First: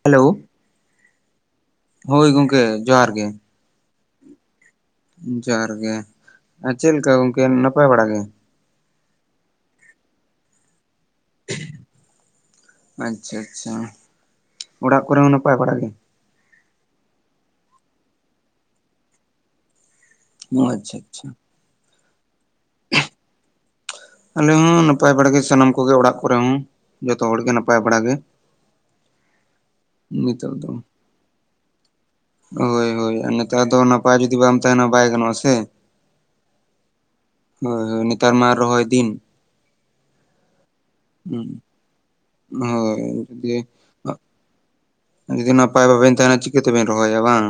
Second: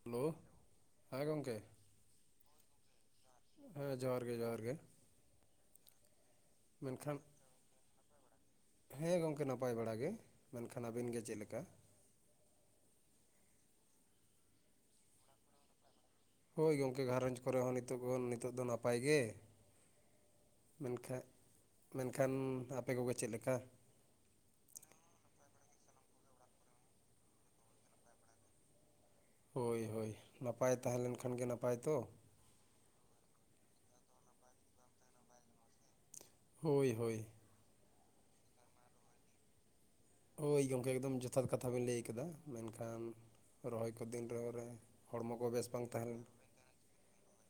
Hello ᱦᱮᱸ ᱜᱚᱝᱠᱮ ᱦᱳᱭ ᱜᱚᱝᱠᱮ ᱡᱚᱦᱟᱨ ᱜᱮ ᱦᱮᱸ ᱡᱚᱦᱟᱨ ᱜᱮ ᱡᱚᱦᱟᱨ ᱜᱮ ᱡᱚᱦᱟᱨ ᱜᱮ ᱟᱨ ᱪᱮᱞᱠᱟ ᱢᱮᱱᱠᱷᱟᱱ ᱜᱚᱝᱠᱮ ᱱᱟᱯᱟᱭ ᱵᱟᱲᱟ ᱜᱮ ᱦᱮᱸ ᱜᱚᱝᱠᱮ ᱱᱟᱯᱟᱭ ᱵᱟᱲᱟ ᱜᱮ ᱢᱮᱱᱠᱷᱟᱱ ᱟᱹᱵᱤᱱ ᱜᱮ ᱪᱮᱜ ᱞᱮᱠᱟ ᱟᱪᱪᱷᱟ ᱟᱪᱪᱷᱟ ᱚᱲᱟᱜ ᱠᱚᱨᱮ ᱦᱚᱸ ᱱᱟᱯᱟᱭ ᱵᱟᱲᱟ ᱜᱮ ᱦᱳᱭ ᱜᱚᱝᱠᱮ ᱜᱷᱟᱨᱚᱸᱡᱽ ᱠᱚᱨᱮ ᱦᱚᱸ ᱱᱤᱛᱚᱜ ᱜᱚᱱ ᱱᱤᱛᱚᱜ ᱫᱚ ᱱᱟᱯᱟᱭ ᱜᱮ ᱚ ᱟᱪᱪᱷᱟ ᱢᱮᱱᱠᱷᱟᱡ ᱟᱪᱪᱷᱟ ᱢᱮᱱᱠᱷᱟᱱ ᱟᱯᱮ ᱠᱚᱜᱮ ᱪᱮᱫ ᱞᱮᱠᱟ ᱟᱞᱮ ᱦᱚᱸ ᱱᱟᱯᱟᱭ ᱵᱟᱲᱟᱜᱮ ᱥᱟᱱᱟᱢ ᱠᱚᱜᱮ ᱚᱲᱟᱜ ᱠᱚᱨᱮ ᱦᱚᱸ ᱡᱚᱛᱚ ᱦᱚᱲᱜᱮ ᱱᱟᱯᱟᱭ ᱵᱟᱲᱟᱜᱮ ᱦᱳᱭ ᱦᱳᱭ ᱱᱤᱛᱚᱜ ᱫᱚ ᱱᱟᱯᱟᱭ ᱛᱟᱦᱮᱸ ᱞᱮᱱᱠᱷᱟᱱ ᱜᱮ ᱱᱟᱯᱟᱭ ᱛᱚ ᱦᱳᱭ ᱦᱳᱭ ᱱᱮᱛᱟᱨ ᱫᱚ ᱱᱟᱯᱟᱭ ᱡᱩᱫᱤ ᱵᱟᱢ ᱛᱟᱦᱮᱱᱟ ᱵᱟᱭ ᱜᱟᱱᱚᱜᱼᱟ ᱥᱮ ᱦᱳᱭ ᱦᱳᱭ ᱦᱳᱭ ᱦᱳᱭ ᱱᱤᱛᱟᱨ ᱢᱟ ᱨᱚᱦᱚᱭ ᱫᱤᱱ ᱳᱭ ᱜᱚᱢᱠᱮ ᱮᱠᱫᱚᱢ ᱡᱚᱛᱷᱟᱛ ᱠᱟᱛᱷᱟ ᱵᱮᱱ ᱞᱟᱹᱭ ᱠᱟᱫᱟ ᱦᱳᱭ ᱢᱮᱱᱠᱷᱟᱱ ᱡᱩᱫᱤ ᱨᱚᱦᱚᱭ ᱠᱚ ᱫᱤᱱ ᱨᱮᱦᱚᱸ ᱨᱮ ᱦᱚᱲᱢᱚ ᱠᱚ ᱡᱩᱫᱤ ᱵᱮᱥ ᱵᱟᱝ ᱱᱟᱯᱟᱭ ᱛᱟᱦᱮᱸ ᱵᱟᱵᱮᱱ ᱞᱮᱱ ᱛᱟᱦᱮᱱᱟ ᱪᱤᱠᱟᱹᱛᱮᱵᱮᱱ ᱨᱚᱦᱚᱭᱟ ᱵᱟᱝ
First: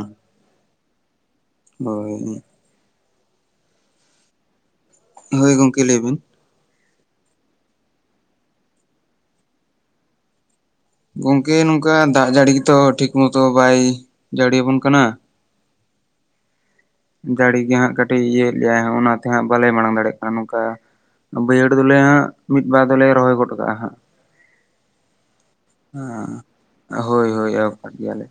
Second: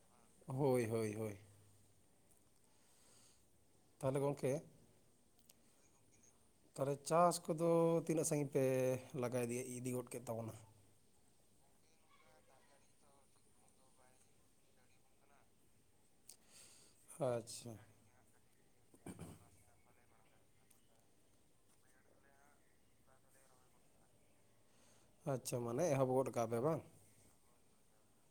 ᱦᱳᱭ ᱦᱳᱭ ᱦᱳᱭ ᱦᱳᱭ ᱛᱟᱦᱚᱞᱮ ᱜᱚᱝᱠᱮ ᱦᱳᱭ ᱜᱚᱝᱠᱮ ᱞᱟᱹᱭᱵᱤᱱ ᱛᱟᱦᱚᱞᱮ ᱪᱟᱥ ᱠᱚᱫᱚ ᱛᱤᱱᱟᱹᱜ ᱥᱟᱺᱜᱤᱧ ᱯᱮ ᱞᱟᱜᱟ ᱤᱫᱤᱭᱮ ᱤᱫᱤ ᱜᱚᱰ ᱠᱮᱫ ᱛᱟᱵᱚᱱᱟ ᱜᱚᱝᱠᱮ ᱱᱚᱝᱠᱟ ᱫᱟᱜ ᱡᱟᱹᱲᱤ ᱜᱤᱛᱚ ᱴᱷᱤᱠ ᱢᱚᱛᱚ ᱵᱟᱭ ᱡᱟᱲᱤᱭᱟᱵᱚᱱ ᱠᱟᱱᱟ ᱡᱟᱹᱲᱤ ᱟᱪᱪᱷᱟ ᱜᱮ ᱦᱟᱸᱜ ᱠᱟᱹᱴᱤᱡ ᱤᱭᱟᱹᱮᱫ ᱜᱮᱭᱟᱭ ᱦᱚᱜᱼᱱᱟᱛᱮ ᱦᱟᱸᱜ ᱵᱟᱞᱮ ᱢᱟᱲᱟᱝ ᱫᱟᱲᱮᱭᱟᱜ ᱠᱟᱱᱟ ᱱᱚᱝᱠᱟ ᱵᱟᱹᱭᱦᱟᱹᱲ ᱫᱚᱞᱮ ᱦᱟᱸᱜ ᱢᱤᱫ ᱵᱟᱨ ᱫᱚᱞᱮ ᱨᱚᱦᱚᱭ ᱜᱚᱴ ᱠᱟᱜᱼᱟ ᱦᱟᱸᱜ ᱟᱪᱪᱷᱟ ᱢᱟᱱᱮ ᱮᱦᱚᱵ ᱜᱚᱫ ᱮᱸ ᱠᱟᱜ ᱯᱮ ᱵᱟᱝ ᱦᱳᱭ ᱦᱳᱭ ᱮᱦᱚᱵ ᱠᱟᱫ ᱜᱮᱭᱟᱞᱮ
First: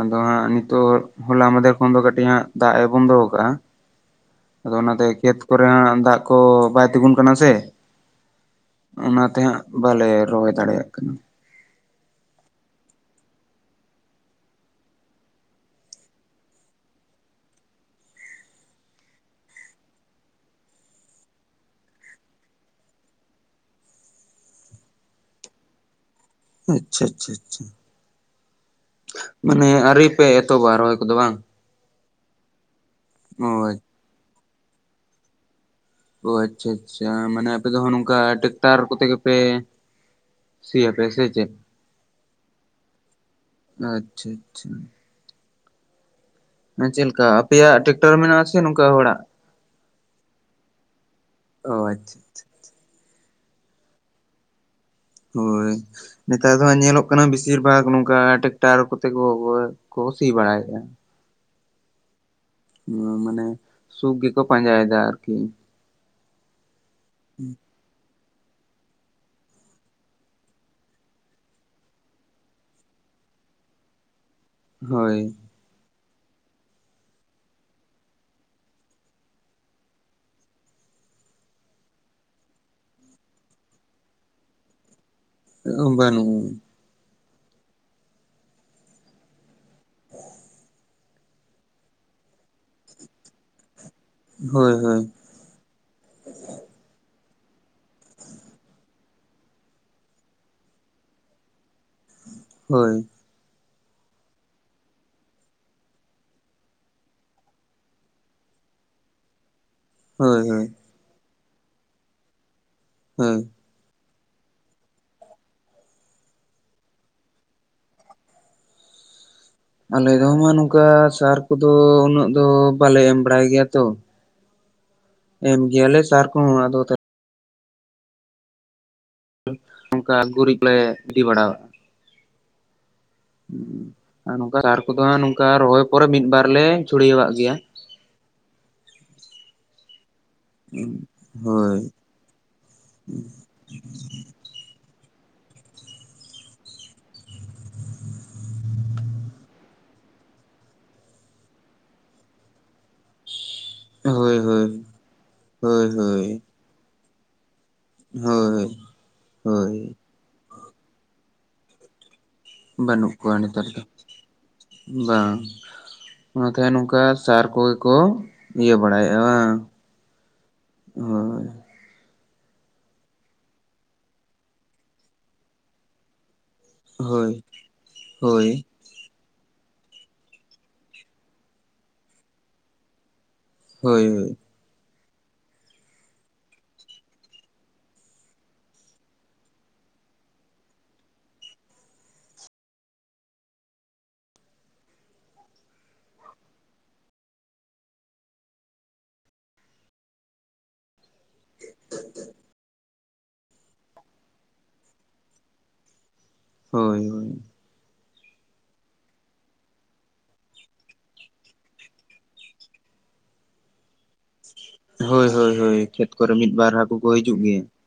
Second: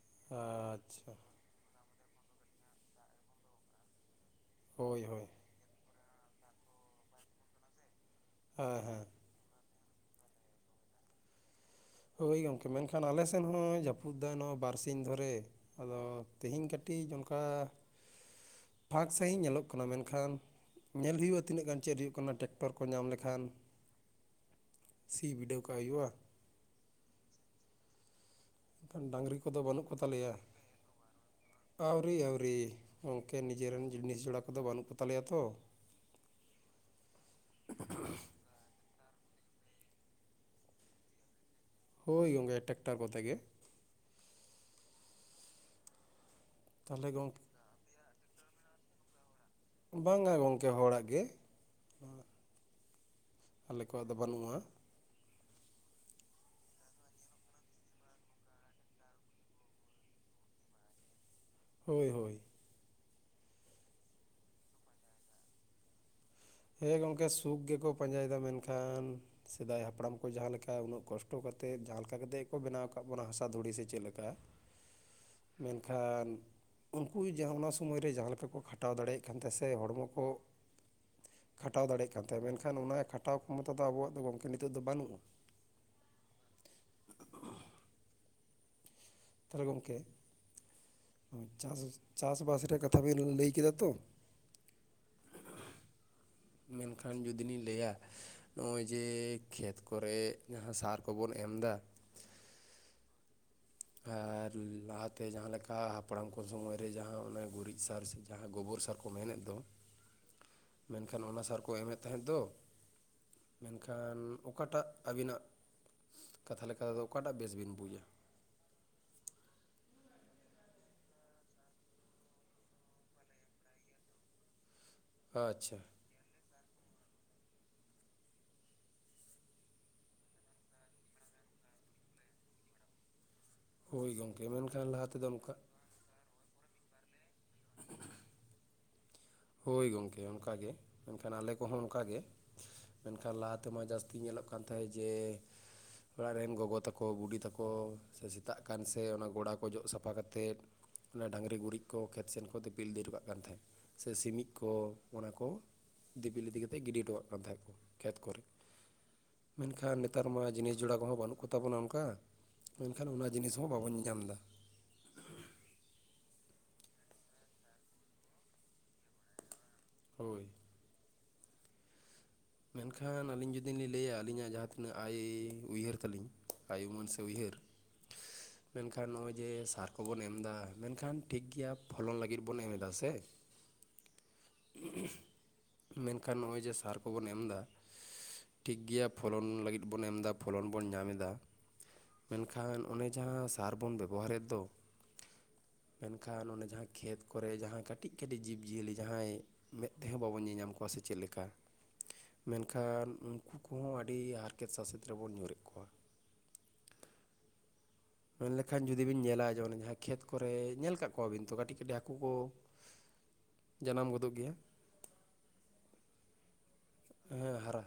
ᱟᱫᱚ ᱦᱟᱸᱜ ᱱᱤᱛᱚᱜ ᱟᱪᱪᱷᱟ ᱦᱚᱞᱟ ᱢᱟᱫᱷᱮᱨ ᱠᱷᱚᱱ ᱫᱚ ᱠᱟᱹᱴᱤᱡ ᱦᱟᱸᱜ ᱫᱟᱜ ᱮ ᱵᱚᱱᱫᱚ ᱠᱟᱜᱼᱟ ᱟᱫᱚ ᱦᱳᱭ ᱚᱱᱟᱛᱮ ᱦᱳᱭ ᱠᱷᱮᱛ ᱠᱚᱨᱮ ᱦᱟᱸᱜ ᱫᱟᱜ ᱠᱚ ᱵᱟᱭ ᱛᱤᱜᱩᱱ ᱠᱟᱱᱟ ᱥᱮ ᱦᱮᱸ ᱦᱮᱸ ᱛᱮᱦᱟᱸᱜ ᱵᱟᱞᱮ ᱨᱚᱦᱚᱭ ᱫᱟᱲᱮᱭᱟᱜ ᱠᱟᱱᱟ᱾ ᱦᱳᱭ ᱜᱚᱝᱠᱮ ᱢᱮᱱᱠᱷᱟᱱ ᱟᱞᱮ ᱥᱮᱱ ᱦᱚᱸᱭ ᱡᱟᱹᱯᱩᱫ ᱫᱟᱭ ᱱᱚ ᱵᱟᱨᱥᱤᱧ ᱫᱷᱚᱨᱮ ᱟᱫᱚ ᱛᱮᱦᱤᱧ ᱠᱟᱹᱴᱤᱡᱽ ᱚᱱᱠᱟ᱾ ᱯᱷᱟᱸᱠ ᱥᱟᱺᱦᱤᱡᱽ ᱧᱮᱞᱚᱜ ᱠᱟᱱᱟ ᱢᱮᱱᱠᱷᱟᱱ ᱧᱮᱞ ᱦᱩᱭᱩᱜᱼᱟ ᱛᱤᱱᱟᱹᱜ ᱜᱟᱱ ᱪᱮᱫ ᱦᱩᱭᱩᱜ ᱠᱟᱱᱟ ᱴᱮᱠᱴᱚᱨ ᱠᱚ ᱧᱟᱢ ᱞᱮᱠᱷᱟᱱ ᱥᱤ ᱵᱤᱰᱟᱹᱣ ᱠᱟᱜ ᱦᱩᱭᱩᱜᱼᱟ᱾ ᱟᱪᱪᱷᱟ ᱟᱪᱪᱷᱟ ᱟᱪᱪᱷᱟ ᱮᱱᱠᱷᱟᱱ ᱰᱟᱝᱨᱤ ᱠᱚᱫᱚ ᱢᱟᱱᱮ ᱵᱟᱹᱱᱩᱜ ᱟᱹᱨᱤ ᱯᱮ ᱠᱚᱛᱟᱞᱮᱭᱟ ᱮᱛᱚᱵᱟ ᱨᱚᱦᱚᱭ ᱠᱚᱫᱚ ᱵᱟᱝ ᱟᱹᱣᱨᱤ ᱟᱹᱣᱨᱤ ᱜᱚᱝᱠᱮ ᱚ ᱟᱪᱪᱷᱟ ᱱᱤᱡᱮᱨᱮᱱ ᱡᱤᱱᱤᱥ ᱡᱚᱲᱟ ᱠᱚᱫᱚ ᱵᱟᱹᱱᱩᱜ ᱠᱚ ᱛᱟᱞᱮᱭᱟ ᱛᱚ ᱦᱳᱭ ᱟᱪᱪᱷᱟ ᱟᱪᱪᱷᱟ ᱢᱟᱱᱮ ᱟᱯᱮ ᱫᱚ ᱦᱟᱸᱜ ᱱᱚᱝᱠᱟ ᱴᱮᱠ ᱴᱟᱨ ᱠᱚᱛᱮ ᱜᱮᱯᱮ ᱥᱤᱭᱟᱯᱮ ᱥᱮ ᱪᱮᱫ ᱦᱳᱭ ᱜᱚᱝᱠᱮ ᱴᱟᱠᱴᱟᱨ ᱠᱚᱛᱮ ᱜᱮ ᱟᱪᱪᱷᱟ ᱟᱪᱪᱷᱟ ᱢᱟᱱᱮ ᱪᱮ ᱛᱟᱦᱚᱞᱮ ᱪᱮᱞᱠᱟ ᱜᱚᱢᱠᱮ ᱟᱯᱮᱭᱟᱜ ᱴᱮᱠᱴᱚᱨ ᱢᱮᱱᱟᱜ ᱟᱥᱮ ᱱᱚᱝᱠᱟ ᱦᱚᱲᱟᱜ ᱵᱟᱝᱜᱟ ᱜᱚᱝᱠᱮ ᱦᱚᱲᱟᱜ ᱜᱮ ᱚ ᱟᱪᱪᱷᱟ ᱟᱞᱮ ᱠᱚᱣᱟᱜ ᱫᱚ ᱵᱟᱹᱱᱩᱜᱼᱟ᱾ ᱦᱳᱭ ᱱᱮᱛᱟᱨ ᱫᱚ ᱦᱟᱸᱜ ᱧᱮᱞᱚᱜ ᱠᱟᱱᱟ ᱵᱤᱥᱤᱨ ᱵᱷᱟᱜᱽ ᱱᱚᱝᱠᱟ ᱴᱮᱠᱴᱟᱨ ᱠᱚᱛᱮ ᱠᱚ ᱠᱚ ᱠᱚ ᱥᱤ ᱵᱟᱲᱟᱭᱼᱟ᱾ ᱦᱳᱭ ᱦᱳᱭ ᱩᱸᱢ ᱢᱟᱱᱮ ᱥᱩᱠ ᱜᱤᱠᱚ ᱯᱟᱸᱡᱟᱭᱮᱫᱟ ᱟᱨᱠᱤ ᱦᱮᱸ ᱜᱚᱝᱠᱮ ᱥᱩᱠ ᱜᱮᱠᱚ ᱯᱟᱸᱡᱟᱭᱮᱫᱟ ᱢᱮᱱᱠᱷᱟᱱ ᱥᱮᱫᱟᱭ ᱦᱟᱯᱲᱟᱢ ᱠᱚ ᱡᱟᱦᱟᱸ ᱞᱮᱠᱟ ᱩᱱᱟᱹᱜ ᱠᱚᱥᱴᱚ ᱠᱟᱛᱮᱫ ᱡᱟᱦᱟᱸ ᱞᱮᱠᱟ ᱠᱟᱛᱮᱜ ᱜᱮ ᱠᱚ ᱵᱮᱱᱟᱣ ᱠᱟᱜ ᱵᱚᱱᱟ ᱦᱟᱥᱟ ᱫᱷᱩᱲᱤ ᱥᱮ ᱪᱮᱜ ᱞᱮᱠᱟ ᱦᱳᱭ ᱢᱮᱱᱠᱷᱟᱱ ᱩᱱᱠᱩᱭ ᱡᱟᱦᱟᱸ ᱚᱱᱟ ᱥᱚᱢᱚᱭ ᱨᱮ ᱡᱟᱦᱟᱸ ᱞᱮᱠᱟ ᱠᱚ ᱠᱷᱟᱴᱟᱣ ᱫᱟᱲᱮᱭᱟᱜ ᱠᱟᱱᱛᱟᱦᱮᱱ ᱥᱮ ᱦᱚᱲᱢᱚ ᱠᱚ ᱠᱷᱟᱴᱟᱣ ᱫᱟᱲᱮᱭᱟᱜ ᱠᱟᱱ ᱛᱟᱦᱮᱸᱫᱼᱟ ᱢᱮᱱᱠᱷᱟᱱ ᱚᱱᱟ ᱠᱷᱟᱴᱟᱣ ᱠᱷᱚᱢᱚᱛᱟ ᱫᱚ ᱟᱵᱚᱣᱟᱜ ᱫᱚ ᱜᱚᱝᱠᱮ ᱱᱤᱛᱚᱜ ᱫᱚ ᱵᱟᱹᱱᱩᱜᱼᱟ᱾ [unintelligible] ᱵᱟᱱᱩ ᱛᱟᱦᱚᱞᱮ ᱜᱚᱝᱠᱮ ᱪᱟᱥ ᱪᱟᱥᱵᱟᱥ ᱨᱮᱭᱟᱜ ᱠᱟᱛᱷᱟ ᱵᱮᱱ ᱞᱟᱹᱭ ᱠᱮᱫᱟ ᱛᱚ᱾ ᱦᱳᱭ ᱦᱳᱭ᱾ ᱢᱮᱱᱠᱷᱟᱱ ᱡᱩᱫᱤ ᱞᱤᱧ ᱞᱟᱹᱭᱼᱟ ᱱᱚᱜᱼᱚᱭ ᱡᱮ ᱠᱷᱮᱛ ᱠᱚᱨᱮ ᱡᱟᱦᱟᱸ ᱥᱟᱨ ᱠᱚᱵᱚᱱ ᱮᱢᱫᱟ᱾ ᱦᱳᱭ᱾ ᱟᱨ ᱞᱟᱦᱟᱛᱮ ᱡᱟᱦᱟᱸ ᱞᱮᱠᱟ ᱦᱟᱯᱲᱟᱢ ᱠᱚ ᱥᱚᱢᱚᱭ ᱨᱮ ᱡᱟᱦᱟᱸ ᱚᱱᱟ ᱜᱩᱨᱤᱡᱽ ᱥᱟᱨ ᱥᱮ ᱡᱟᱦᱟᱸ ᱜᱳᱵᱚᱨ ᱥᱟᱨ ᱠᱚ ᱢᱮᱱᱮᱜ ᱫᱚ ᱦᱳᱭ ᱦᱳᱭ᱾ ᱢᱮᱱᱠᱷᱟᱱ ᱚᱱᱟ ᱥᱟᱨ ᱠᱚ ᱮᱢᱮᱫ ᱛᱟᱦᱮᱸᱫ ᱫᱚ ᱦᱮᱸ᱾ ᱢᱮᱱᱠᱷᱟᱱ ᱚᱠᱟᱴᱟᱜ ᱟᱹᱵᱤᱱᱟᱜ ᱠᱟᱛᱷᱟ ᱞᱮᱠᱟ ᱫᱚ ᱚᱠᱟᱴᱟᱜ ᱵᱮᱥ ᱵᱤᱱ ᱵᱩᱡᱟ? ᱟᱞᱮ ᱫᱚ ᱢᱟ ᱱᱚᱝᱠᱟ ᱥᱟᱨ ᱠᱚᱫᱚ ᱩᱱᱟᱹᱜ ᱫᱚ ᱵᱟᱞᱮ ᱮᱢ ᱵᱟᱲᱟᱭ ᱜᱮᱭᱟ ᱛᱚ᱾ ᱮᱢ ᱟᱪᱪᱷᱟ ᱜᱮᱭᱟᱞᱮ ᱥᱟᱨ ᱠᱚᱦᱚᱸ ᱟᱫᱚ ᱚᱱᱠᱟ ᱜᱩᱨᱤᱡ ᱞᱮ ᱤᱫᱤ ᱵᱟᱲᱟᱭᱟᱜᱼᱟ᱾ ᱦᱳᱭ ᱟᱨ ᱜᱚᱢᱠᱮ ᱱᱚᱝᱠᱟ ᱨᱟᱨ ᱢᱮᱱᱠᱷᱟᱱ ᱠᱚᱫᱚ ᱞᱟᱦᱟ ᱦᱟᱜ ᱛᱮᱫᱚ ᱱᱚᱝᱠᱟ ᱚᱱᱠᱟ ᱨᱚᱦᱚᱭ ᱯᱚᱨᱮ ᱢᱤᱫ ᱵᱟᱨ ᱞᱮ ᱪᱷᱩᱲᱟᱹᱣᱟᱜ ᱜᱮᱭᱟ᱾ ᱦᱳᱭ ᱜᱚᱝᱠᱮ ᱚᱱᱠᱟ ᱜᱮ ᱢᱮᱱᱠᱷᱟᱱ ᱟᱞᱮ ᱦᱳᱭ ᱠᱚᱦᱚᱸ ᱚᱱᱠᱟ ᱜᱮ ᱢᱮᱱᱠᱷᱟᱱ ᱞᱟᱦᱟ ᱛᱮᱢᱟ ᱡᱟᱹᱥᱛᱤ ᱧᱮᱞᱚᱜ ᱿ ᱠᱟᱱᱛᱟᱭ ᱡᱮ᱾ ᱚᱲᱟᱜ ᱨᱮᱱ ᱜᱚᱜᱚ ᱛᱟᱠᱚ ᱵᱩᱰᱤ ᱛᱟᱠᱚ ᱥᱮ ᱥᱮᱛᱟᱜ ᱠᱟᱱ ᱥᱮ ᱚᱱᱟ ᱜᱚᱲᱟ ᱠᱚ ᱡᱚᱜ ᱥᱟᱯᱷᱟ ᱠᱟᱛᱮᱫ ᱚᱱᱟ ᱰᱟᱹᱝᱨᱤ ᱜᱩᱨᱤᱡᱽ ᱠᱚ ᱠᱷᱮᱛ ᱥᱮᱱ ᱠᱚ ᱫᱤᱯᱤᱞ ᱤᱫᱤ ᱴᱚᱠᱟᱡ ᱠᱟᱱ ᱛᱟᱦᱮᱸᱫ᱾ ᱥᱮ ᱦᱳᱭ ᱥᱤᱢᱤᱡ ᱦᱳᱭ ᱠᱚ ᱚᱱᱟ ᱠᱚ ᱦᱳᱭ ᱦᱳᱭ ᱫᱤᱯᱤᱞ ᱤᱫᱤ ᱠᱟᱛᱮ ᱜᱤᱰᱤ ᱦᱚᱴᱚᱠᱟᱜ ᱠᱟᱱ ᱛᱟᱦᱮᱸᱫ ᱠᱚ ᱠᱷᱮᱛ ᱠᱚᱨᱮ ᱦᱳᱭ ᱦᱳᱭ ᱢᱮᱱᱠᱷᱟᱱ ᱱᱮᱛᱟᱨ ᱢᱟ ᱡᱤᱱᱤᱥ ᱡᱚᱲᱟ ᱠᱚᱦᱚᱸ ᱵᱟᱹᱱᱩᱜ ᱠᱚ ᱛᱟᱵᱚᱱᱟ ᱚᱱᱠᱟ ᱢᱮᱱᱠᱷᱟᱱ ᱵᱟᱹᱱᱩᱜ ᱚᱱᱟ ᱠᱚᱣᱟ ᱡᱤᱱᱤᱥ ᱱᱮᱛᱟᱨ ᱦᱚᱸ ᱫᱚ ᱵᱟᱵᱚᱱ ᱧᱮᱧᱟᱢ ᱫᱟ᱾ ᱵᱟᱝ ᱚᱱᱟᱛᱮ ᱱᱚᱝᱠᱟ ᱥᱟᱨ ᱠᱚᱜᱮ ᱠᱚ ᱤᱭᱟᱹ ᱵᱟᱲᱟᱭᱮᱭᱟ ᱵᱟᱝ ᱦᱳᱭ᱾ ᱦᱳ ᱡᱳᱭ ᱾ ᱢᱮᱱᱠᱷᱟᱱ ᱟᱹᱞᱤᱧ ᱡᱩᱫᱤ ᱞᱤᱧ ᱞᱟᱹᱭᱟ ᱟᱹᱞᱤᱧᱟᱜ ᱡᱟᱦᱟᱸ ᱛᱤᱱᱟᱹᱜ ᱟᱭ ᱩᱭᱦᱟᱹᱨ ᱛᱟᱞᱤᱧ᱾ ᱟᱭᱳᱢᱟᱹᱱ ᱥᱮ ᱦᱳᱭ ᱩᱭᱦᱟᱹᱨ᱾ ᱦᱳᱭ ᱢᱮᱱᱠᱷᱟᱱ ᱱᱚᱜᱼᱚᱭ ᱡᱮ ᱥᱟᱨ ᱠᱚᱵᱚᱱ ᱮᱢ ᱫᱟ ᱢᱮᱱᱠᱷᱟᱱ ᱴᱷᱤᱠ ᱜᱮᱭᱟ ᱯᱷᱚᱞᱚᱱ ᱞᱟᱹᱜᱤᱫ ᱵᱚᱱ ᱮᱢ ᱮᱫᱟ ᱥᱮ᱾ ᱦᱳᱭ ᱦᱳᱭ᱾ [inaudible] ᱢᱮᱱᱠᱷᱟᱱ ᱱᱚᱜᱼᱚᱭ ᱡᱮ ᱥᱚᱨ᱾ ᱠᱚᱵᱚᱱ ᱮᱢ ᱫᱟ ᱴᱷᱤᱠ ᱜᱮᱭᱟ ᱯᱷᱚᱞᱚᱱ ᱞᱟᱹᱜᱤᱫ ᱵᱚᱱ ᱮᱢ ᱫᱟ ᱯᱷᱚᱞᱚᱱ ᱵᱚᱱ ᱧᱟᱢ ᱮᱫᱟ ᱢᱮᱱᱠᱷᱟᱱ ᱚᱱᱮ ᱡᱟᱦᱟ ᱥᱟᱨ ᱵᱚᱱ ᱵᱮᱵᱚᱦᱟᱨᱮᱫ ᱫᱚ᱾ ᱢᱮᱱᱠᱷᱟᱱ ᱚᱱᱮ ᱡᱟᱦᱟᱸ ᱠᱷᱮᱛ ᱠᱚᱨᱮ ᱡᱟᱦᱟᱸ ᱠᱟᱹᱴᱤᱡ ᱠᱟᱹᱴᱤᱡ ᱡᱤᱵᱽᱼᱡᱤᱭᱟᱹᱞᱤ ᱡᱟᱦᱟᱸᱭ᱾ ᱢᱮᱸᱫ ᱛᱮᱦᱚᱸ ᱵᱟᱵᱚᱱ ᱧᱮᱞᱧᱟᱢ ᱠᱚᱣᱟ ᱥᱮ ᱪᱮᱫ ᱞᱮᱠᱟ᱾ ᱢᱮᱱᱠᱷᱟᱱ ᱩᱱᱠᱩ ᱠᱚᱦᱚᱸ ᱟᱹᱰᱤ ᱦᱟᱨᱠᱮᱛ ᱥᱟᱥᱮᱛ ᱨᱮᱵᱚᱱ ᱧᱩᱨᱮᱫ ᱠᱚᱣᱟ᱾ ᱦᱳᱭ ᱦᱳᱭ᱾ ᱢᱮᱱ ᱞᱮᱠᱷᱟᱱ ᱡᱩᱫᱤ ᱵᱤᱱ ᱧᱮᱞᱟ ᱚᱱᱮ ᱡᱟᱦᱟ ᱠᱷᱮᱛ ᱠᱚᱨᱮ ᱧᱮᱞ ᱠᱟᱜ ᱠᱚᱣᱟᱵᱤᱱ ᱛᱚ ᱠᱟᱹᱴᱤᱡ ᱠᱟᱹᱴᱤᱡ ᱦᱟᱹᱠᱩ ᱠᱚ᱾ ᱡᱟᱱᱟᱢ ᱜᱚᱫᱚᱜ ᱜᱮᱭᱟ᱾ ᱦᱳᱭ ᱦᱳᱭ ᱦᱳᱭ ᱠᱷᱮᱛ ᱠᱚᱨᱮ ᱢᱤᱫ ᱵᱟᱨ ᱦᱟᱹᱠᱩ ᱠᱚ ᱦᱤᱡᱩᱜ ᱦᱮᱸ ᱜᱮᱭᱟ ᱦᱟᱨᱟ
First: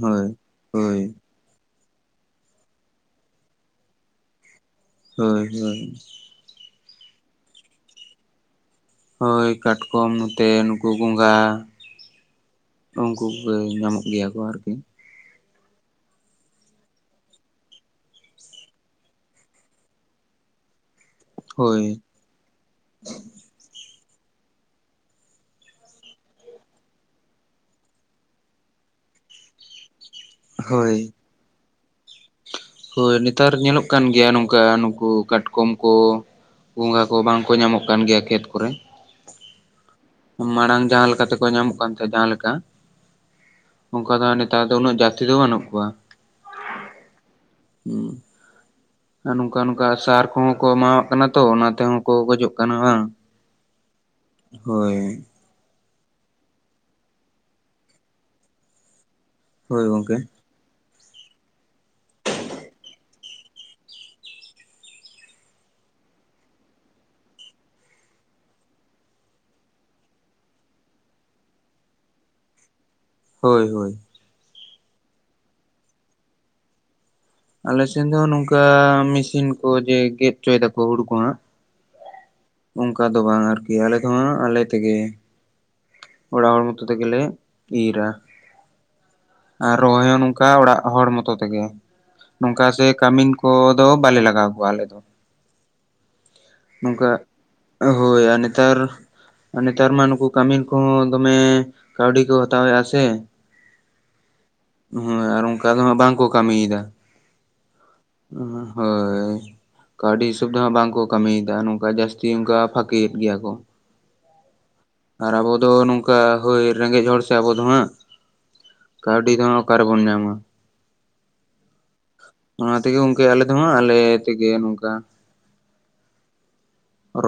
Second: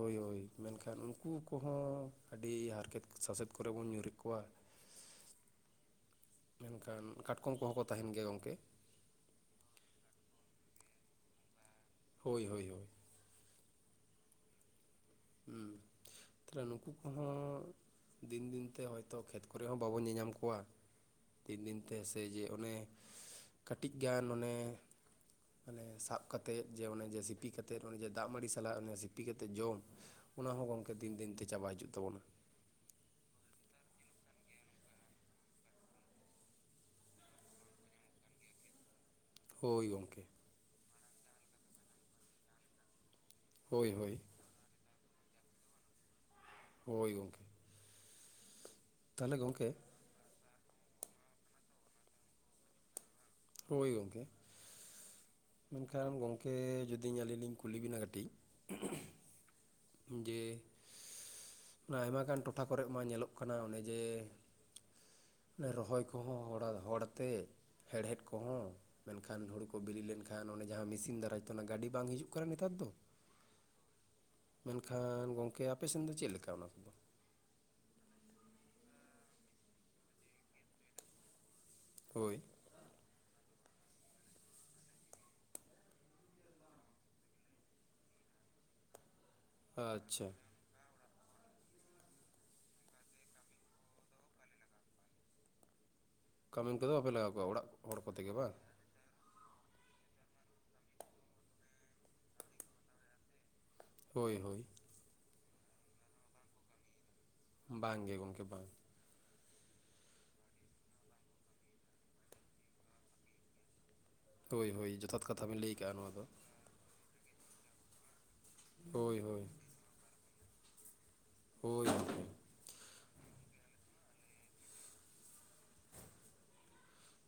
ᱦᱳᱭ ᱦᱳᱭ᱾ ᱠᱚ ᱦᱚᱸ ᱟᱹᱰᱤ ᱦᱟᱨᱠᱮᱛ ᱥᱟᱥᱮᱛ ᱠᱚᱨᱮ ᱵᱚᱱ ᱧᱩᱨᱮᱫ ᱠᱚᱣᱟ᱾ ᱦᱳᱭ ᱦᱳᱭ᱾ ᱢᱮᱱᱠᱷᱟᱱ ᱠᱟᱴᱠᱚᱢ ᱠᱚᱦᱚᱸ ᱠᱚ ᱛᱟᱦᱮᱱ ᱜᱮᱭᱟ ᱜᱚᱝᱠᱮ᱾ ᱦᱳᱭ ᱠᱟᱴᱠᱚᱢ ᱱᱚᱛᱮ ᱱᱩᱠᱩ ᱜᱚᱸᱜᱷᱟ ᱦᱳᱭ ᱦᱳᱭ ᱦᱳᱭ ᱩᱱᱠᱩ ᱠᱚᱜᱮ ᱧᱟᱢᱚᱜ ᱜᱮᱭᱟ ᱠᱚ ᱟᱨᱠᱤ ᱦᱩᱸ ᱛᱟᱦᱞᱮ ᱱᱩᱠᱩ ᱠᱚᱦᱚᱸ ᱫᱤᱱ ᱫᱤᱱᱛᱮ ᱦᱚᱭᱛᱳ ᱠᱷᱮᱛ ᱠᱚᱨᱮ ᱦᱚᱸ ᱵᱟᱵᱚᱱ ᱧᱮᱧᱟᱢ ᱠᱚᱣᱟ ᱫᱤᱱ ᱫᱤᱱᱛᱮ ᱦᱳᱭ ᱮᱭᱡᱮ ᱚᱱᱮ ᱠᱟᱹᱴᱤᱡ ᱜᱟᱱ ᱚᱱᱮ ᱟᱱᱮ ᱥᱟᱵ ᱠᱟᱛᱮᱫ ᱡᱮ ᱚᱱᱮ ᱡᱮ ᱥᱤᱯᱤ ᱠᱟᱛᱮᱫ ᱚᱱᱮ ᱡᱮ ᱫᱟᱜ ᱢᱟᱹᱲᱤ ᱥᱟᱞᱟᱜ ᱥᱤᱯᱤ ᱠᱟᱛᱮᱫ ᱡᱚᱢ ᱚᱱᱟ ᱦᱚᱸ ᱦᱳᱭ ᱦᱳᱭ ᱱᱮᱛᱟᱨ ᱧᱮᱞᱚᱜ ᱠᱟᱱ ᱜᱮᱭᱟ ᱱᱚᱝᱠᱟ ᱱᱩᱠᱩ ᱠᱟᱴᱠᱚᱢ ᱠᱚ ᱵᱚᱸᱜᱷᱟ ᱠᱚ ᱵᱟᱝ ᱠᱚ ᱧᱟᱢᱚᱜ ᱠᱟᱱ ᱜᱮᱭᱟ ᱠᱷᱮᱛ ᱠᱚᱨᱮ ᱦᱳᱭ ᱜᱚᱢᱠᱮ ᱢᱟᱲᱟᱝ ᱡᱟᱦᱟᱸ ᱞᱮᱠᱟ ᱛᱮᱠᱚ ᱧᱟᱢᱚᱜ ᱠᱟᱱ ᱛᱟᱦᱮᱸᱫ ᱡᱟᱦᱟᱸ ᱞᱮᱠᱟ ᱦᱳᱭ ᱦᱳᱭ ᱚᱱᱠᱟ ᱫᱚ ᱱᱤᱛ ᱱᱮᱛᱟᱨ ᱫᱚ ᱩᱱᱟᱹᱜ ᱡᱟᱹᱛᱤ ᱫᱚ ᱵᱟᱹᱱᱩᱜ ᱠᱚᱣᱟ ᱦᱳᱭ ᱜᱚᱝᱠᱮ᱾ [unintelligible] ᱟᱨ ᱱᱚᱝᱠᱟ ᱱᱚᱝᱠᱟ ᱥᱟᱨ ᱠᱚᱦᱚᱸ ᱠᱚ ᱮᱢᱟᱣᱟᱜ ᱠᱟᱱᱟ ᱛᱚ ᱚᱱᱟ ᱛᱮᱦᱚᱸ ᱠᱚ ᱜᱚᱡᱚᱜ ᱠᱟᱱᱟ ᱵᱟᱝ᱾ ᱦᱳᱭ ᱜᱚᱝᱠᱮ᱾ ᱦᱳᱭ᱾ ᱢᱮᱱᱠᱷᱟᱱ ᱜᱚᱝᱠᱮ ᱡᱩᱫᱤ ᱟᱹᱞᱤᱧ ᱞᱤᱧ ᱠᱩᱞᱤ ᱵᱤᱱᱟ ᱠᱟᱹᱴᱤᱡ ᱦᱳᱭ ᱜᱚᱝᱠᱮ ᱡᱮ ᱟᱭᱢᱟ ᱜᱟᱱ ᱴᱚᱴᱷᱟ ᱠᱚᱨᱮᱜ ᱢᱟ ᱧᱮᱞᱚᱜ ᱠᱟᱱᱟ ᱚᱱᱮ ᱡᱮ ᱨᱚᱦᱚᱭ ᱠᱚᱦᱚᱸ ᱦᱚᱲᱟᱛᱮ ᱦᱮᱲᱦᱮᱫ ᱠᱚᱦᱚᱸ ᱢᱮᱱᱠᱷᱟᱱ ᱦᱩᱲᱩ ᱠᱚ ᱵᱤᱞᱤ ᱞᱮᱱᱠᱷᱟᱱ ᱚᱱᱮ ᱡᱟᱦᱟᱸ ᱢᱮᱥᱤᱱ ᱫᱟᱨᱟᱭ ᱛᱮ ᱚᱱᱟ ᱜᱟᱹᱰᱤ ᱵᱟᱝ ᱦᱤᱡᱩᱜ ᱠᱟᱱᱟ ᱱᱮᱛᱟᱨ ᱫᱚ ᱦᱳᱭ ᱦᱳᱭ ᱢᱮᱱᱠᱷᱟᱱ ᱜᱚᱢᱠᱮ ᱟᱯᱮ ᱥᱮᱱ ᱫᱚ ᱪᱮᱫ ᱞᱮᱠᱟ ᱚᱱᱟ ᱠᱚᱫᱚ ᱟᱞᱮᱥᱮ. ᱱ ᱫᱚ ᱱᱚᱝᱠᱟ ᱢᱮᱥᱤᱱ ᱠᱚ ᱡᱮ ᱜᱮᱫ ᱦᱚᱪᱚᱭ ᱫᱟᱠᱚ ᱦᱩᱲᱩ ᱠᱚ ᱦᱟᱸᱜ ᱦᱳᱭ ᱚᱱᱠᱟ ᱫᱚ ᱵᱟᱝ ᱟᱨᱠᱤ ᱟᱞᱮ ᱫᱚᱦᱟᱸᱜ ᱟᱞᱮ ᱛᱮᱜᱮ ᱚᱲᱟᱜ ᱦᱚᱲ ᱢᱚᱛᱚ ᱛᱮ ᱜᱮᱞᱮ ᱤᱨᱟ ᱟᱨ ᱨᱚᱦᱚᱭ ᱦᱚᱸ ᱟᱪᱪᱷᱟ ᱱᱚᱝᱠᱟ ᱚᱲᱟᱜ ᱦᱚᱲ ᱢᱚᱛᱚ ᱛᱮᱜᱮ ᱱᱚᱝᱠᱟ ᱥᱮ ᱠᱟᱹᱢᱤᱱ ᱠᱚᱫᱚ ᱵᱟᱞᱮ ᱞᱟᱜᱟᱣ ᱠᱚᱣᱟ ᱟᱞᱮ ᱫᱚ ᱠᱟᱹᱢᱤᱱ ᱠᱚᱫᱚ ᱱᱚᱝᱠᱟ ᱵᱟᱯᱮ ᱞᱟᱜᱟᱣ ᱠᱚᱣᱟ ᱚᱲᱟᱜ ᱦᱚᱲ ᱠᱚᱛᱮ ᱦᱳᱭ ᱜᱮ ᱟᱨ ᱵᱟᱝ ᱱᱮᱛᱟᱨ ᱟᱨ ᱱᱮᱛᱟᱨ ᱢᱟ ᱱᱩᱠᱩ ᱠᱟᱹᱢᱤᱱ ᱠᱚᱦᱚᱸ ᱫᱚᱢᱮ ᱠᱟᱹᱣᱰᱤ ᱠᱚ ᱦᱟᱛᱟᱣᱮᱫᱼᱟ ᱥᱮ ᱦᱳᱭ ᱦᱳᱭ ᱦᱮᱸ ᱟᱨ ᱚᱱᱠᱟ ᱫᱚ ᱦᱟᱸᱜ ᱵᱟᱝᱠᱚ ᱠᱟᱹᱢᱤᱭᱮᱫᱟ ᱵᱟᱝ ᱜᱮ ᱜᱚᱢᱠᱮ ᱵᱟᱝ ᱦᱳᱭ ᱠᱟᱹᱣᱰᱤ ᱦᱤᱥᱟᱹᱵ ᱛᱮᱦᱚᱸ ᱵᱟᱝᱠᱚ ᱠᱟᱹᱢᱤᱭᱮᱫᱟ ᱱᱚᱝᱠᱟ ᱡᱟᱹᱥᱛᱤ ᱚᱱᱠᱟ ᱯᱷᱟᱠᱤᱭᱮᱫ ᱜᱮᱭᱟ ᱠᱚ ᱦᱳᱭ ᱦᱳᱭ ᱡᱚᱛᱷᱟᱛ ᱟᱨ ᱠᱟᱛᱷᱟ ᱟᱵᱚ ᱵᱮᱱ ᱫᱚ ᱞᱟᱹᱭ ᱠᱟᱜᱼᱟ ᱱᱚᱣᱟ ᱱᱚᱝᱠᱟ ᱫᱚ ᱦᱳᱭ ᱨᱮᱸᱜᱮᱡ ᱦᱚᱲ ᱥᱮ ᱟᱵᱚ ᱫᱚ ᱦᱟᱸᱜ ᱦᱳᱭ ᱠᱟᱹᱣᱰᱤ ᱫᱚ ᱦᱳᱭ ᱦᱟᱸᱜ ᱚᱠᱟᱨᱮ ᱵᱚᱱ ᱧᱟᱢᱟ ᱦᱳᱭ ᱚᱱᱟ ᱛᱮᱜᱮ ᱜᱚᱝᱠᱮ ᱟᱞᱮ ᱫᱚᱦᱟᱸᱜ ᱟᱞᱮ ᱛᱮᱜᱮ ᱱᱚᱝᱠᱟ